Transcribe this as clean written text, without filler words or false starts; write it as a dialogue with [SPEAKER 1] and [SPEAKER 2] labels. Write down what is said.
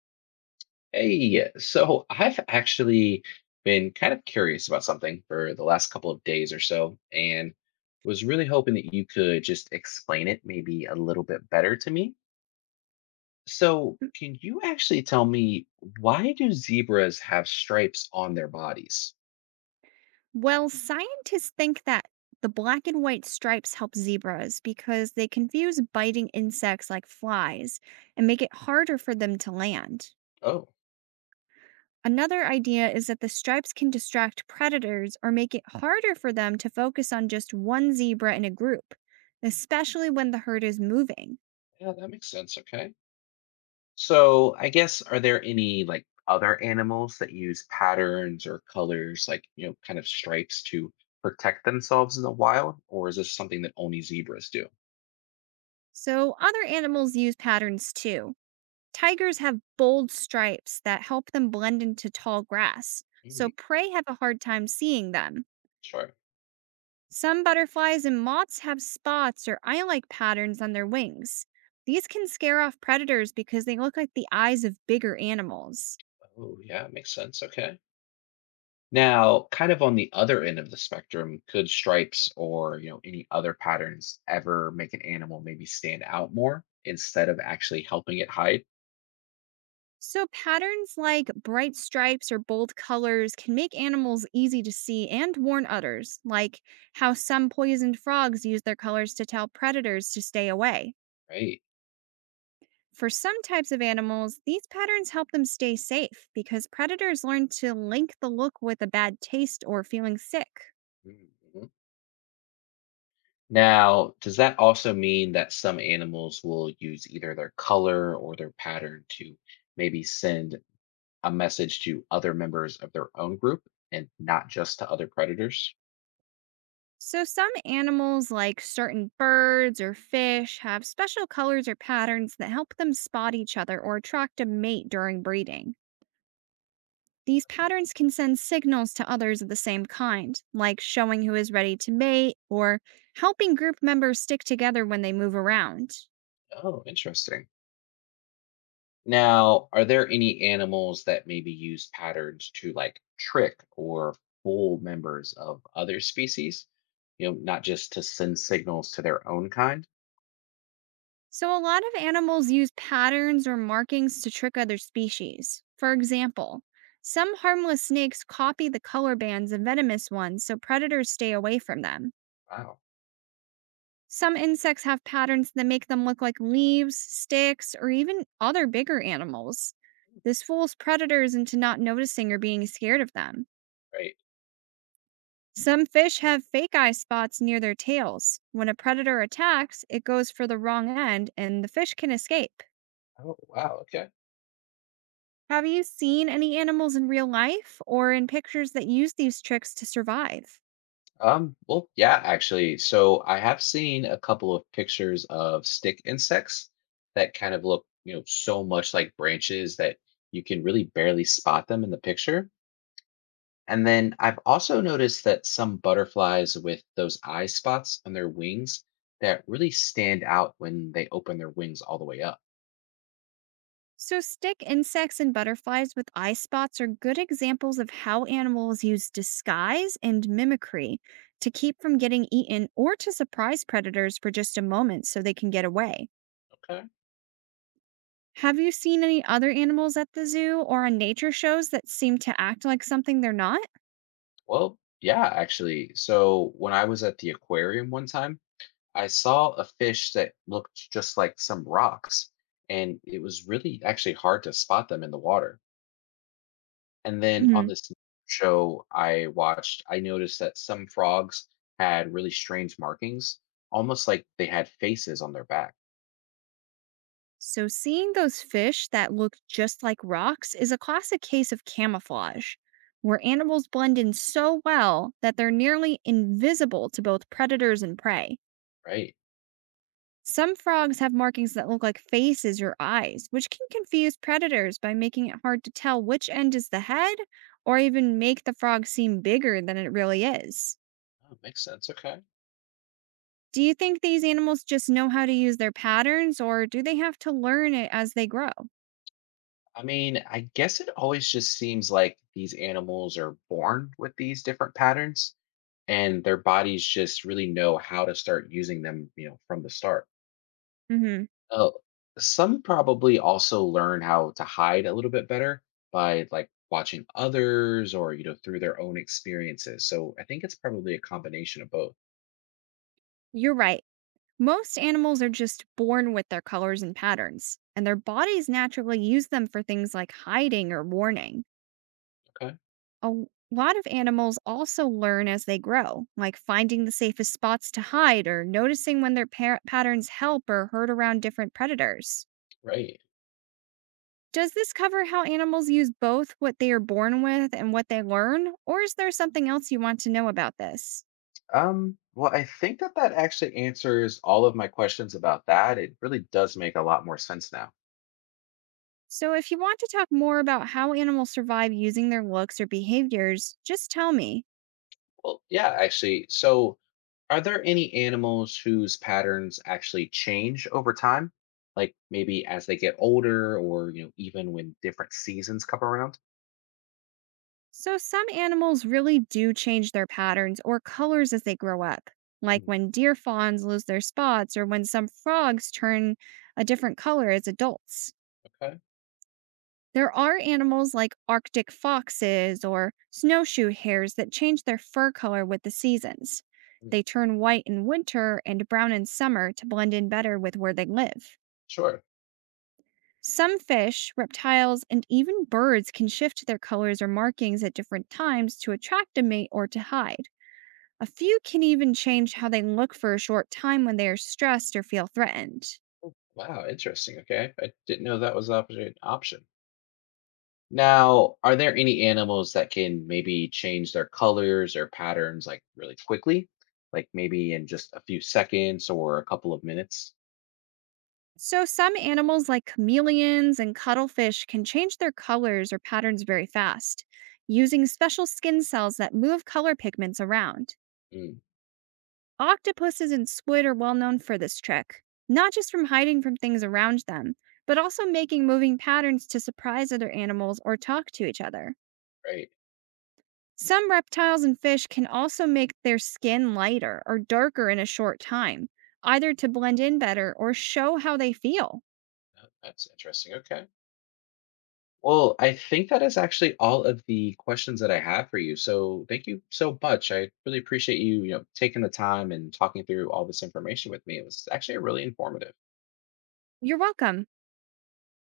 [SPEAKER 1] Hey, so I've actually been kind of curious about something for the last couple of days or so, and was really hoping that you could just explain it maybe a little bit better to me. So,
[SPEAKER 2] Mm.
[SPEAKER 1] can you actually tell me why do zebras have stripes on their bodies?
[SPEAKER 2] Well, scientists think that the black and white stripes help zebras because they confuse biting insects like flies and make it harder for them to land.
[SPEAKER 1] Oh,
[SPEAKER 2] Another idea is that the stripes can distract predators or make it harder for them to focus on just one zebra in a group, especially when the herd is moving.
[SPEAKER 1] yeah, that makes sense. Okay. So, I guess, are there any like other animals that use patterns or colors, like, you know, kind of stripes to protect themselves in the wild? Or is this something that only zebras do?
[SPEAKER 2] So, other animals use patterns too. Tigers have bold stripes that help them blend into tall grass, so
[SPEAKER 1] Mm,
[SPEAKER 2] prey have a hard time seeing them.
[SPEAKER 1] sure.
[SPEAKER 2] Some butterflies and moths have spots or eye like patterns on their wings. These can scare off predators because they look like the eyes of bigger animals.
[SPEAKER 1] Oh, yeah, makes sense. Okay. Now, kind of on the other end of the spectrum, could stripes or, you know, any other patterns ever make an animal maybe stand out more instead of actually helping it hide?
[SPEAKER 2] So, patterns like bright stripes or bold colors can make animals easy to see and warn others, like how some poisoned frogs use their colors to tell predators to stay away.
[SPEAKER 1] Right.
[SPEAKER 2] For some types of animals, these patterns help them stay safe because predators learn to link the look with a bad taste or feeling sick.
[SPEAKER 1] Mhm. Now, does that also mean that some animals will use either their color or their pattern to maybe send a message to other members of their own group and not just to other predators?
[SPEAKER 2] So, some animals, like certain birds or fish, have special colors or patterns that help them spot each other or attract a mate during breeding. These patterns can send signals to others of the same kind, like showing who is ready to mate or helping group members stick together when they move around.
[SPEAKER 1] Oh, interesting. Now, are there any animals that maybe use patterns to like trick or fool members of other species? You know, not just to send signals to their own kind?
[SPEAKER 2] So, a lot of animals use patterns or markings to trick other species. For example, some harmless snakes copy the color bands of venomous ones so predators stay away from them.
[SPEAKER 1] Wow,
[SPEAKER 2] Some insects have patterns that make them look like leaves, sticks, or even other bigger animals. This fools predators into not noticing or being scared of them.
[SPEAKER 1] right.
[SPEAKER 2] Some fish have fake eye spots near their tails. When a predator attacks, it goes for the wrong end and the fish can escape.
[SPEAKER 1] Oh, wow. Okay.
[SPEAKER 2] Have you seen any animals in real life or in pictures that use these tricks to survive?
[SPEAKER 1] Well, yeah, actually. So I have seen a couple of pictures of stick insects that kind of look, you know, so much like branches that you can really barely spot them in the picture. And then I've also noticed that some butterflies with those eye spots on their wings that really stand out when they open their wings all the way up.
[SPEAKER 2] So, stick insects and butterflies with eye spots are good examples of how animals use disguise and mimicry to keep from getting eaten or to surprise predators for just a moment so they can get away.
[SPEAKER 1] Okay.
[SPEAKER 2] Have you seen any other animals at the zoo or on nature shows that seem to act like something they're not?
[SPEAKER 1] Well, yeah, actually. So when I was at the aquarium one time, I saw a fish that looked just like some rocks, and it was really actually hard to spot them in the water. And then on
[SPEAKER 2] Mhm.
[SPEAKER 1] this show I watched, I noticed that some frogs had really strange markings, almost like they had faces on their back,
[SPEAKER 2] So, seeing those fish that look just like rocks is a classic case of camouflage, where animals blend in so well that they're nearly invisible to both predators and prey.
[SPEAKER 1] right?
[SPEAKER 2] Some frogs have markings that look like faces or eyes, which can confuse predators by making it hard to tell which end is the head or even make the frog seem bigger than it really is.
[SPEAKER 1] Oh, makes sense. Okay.
[SPEAKER 2] Do you think these animals just know how to use their patterns or do they have to learn it as they grow?
[SPEAKER 1] I mean, I guess it always just seems like these animals are born with these different patterns and their bodies just really know how to start using them, you know, from the start.
[SPEAKER 2] Mhm.
[SPEAKER 1] Uh, some probably also learn how to hide a little bit better by like watching others or you know through their own experiences. So I think it's probably a combination of both.
[SPEAKER 2] You're right. Most animals are just born with their colors and patterns, and their bodies naturally use them for things like hiding or warning.
[SPEAKER 1] Okay,
[SPEAKER 2] A lot of animals also learn as they grow, like finding the safest spots to hide or noticing when their patterns help or hurt around different predators.
[SPEAKER 1] right.
[SPEAKER 2] Does this cover how animals use both what they are born with and what they learn, or is there something else you want to know about this?
[SPEAKER 1] Well, I think that that actually answers all of my questions about that. It really does make a lot more sense now.
[SPEAKER 2] So, if you want to talk more about how animals survive using their looks or behaviors, just tell me.
[SPEAKER 1] Well, yeah, actually. So, are there any animals whose patterns actually change over time? Like maybe as they get older or, you know, even when different seasons come around?
[SPEAKER 2] So, some animals really do change their patterns or colors as they grow up, like when deer fawns lose their spots or when some frogs turn a different color as adults.
[SPEAKER 1] Okay.
[SPEAKER 2] There are animals like Arctic foxes or snowshoe hares that change their fur color with the seasons.
[SPEAKER 1] Mm,
[SPEAKER 2] They turn white in winter and brown in summer to blend in better with where they live.
[SPEAKER 1] sure.
[SPEAKER 2] Some fish, reptiles, and even birds can shift their colors or markings at different times to attract a mate or to hide. A few can even change how they look for a short time when they are stressed or feel threatened.
[SPEAKER 1] Wow, interesting. Okay. I didn't know that was the opposite option. Now, are there any animals that can maybe change their colors or patterns like really quickly? Like maybe in just a few seconds or a couple of minutes?
[SPEAKER 2] So, some animals like chameleons and cuttlefish can change their colors or patterns very fast, using special skin cells that move color pigments around.
[SPEAKER 1] Mm,
[SPEAKER 2] Octopuses and squid are well known for this trick, not just from hiding from things around them, but also making moving patterns to surprise other animals or talk to each other.
[SPEAKER 1] right.
[SPEAKER 2] Some reptiles and fish can also make their skin lighter or darker in a short time, either to blend in better or show how they feel.
[SPEAKER 1] That's interesting. Okay. Well, I think that is actually all of the questions that I have for you. So thank you so much. I really appreciate you, you know, taking the time and talking through all this information with me. It was actually really informative.
[SPEAKER 2] You're welcome.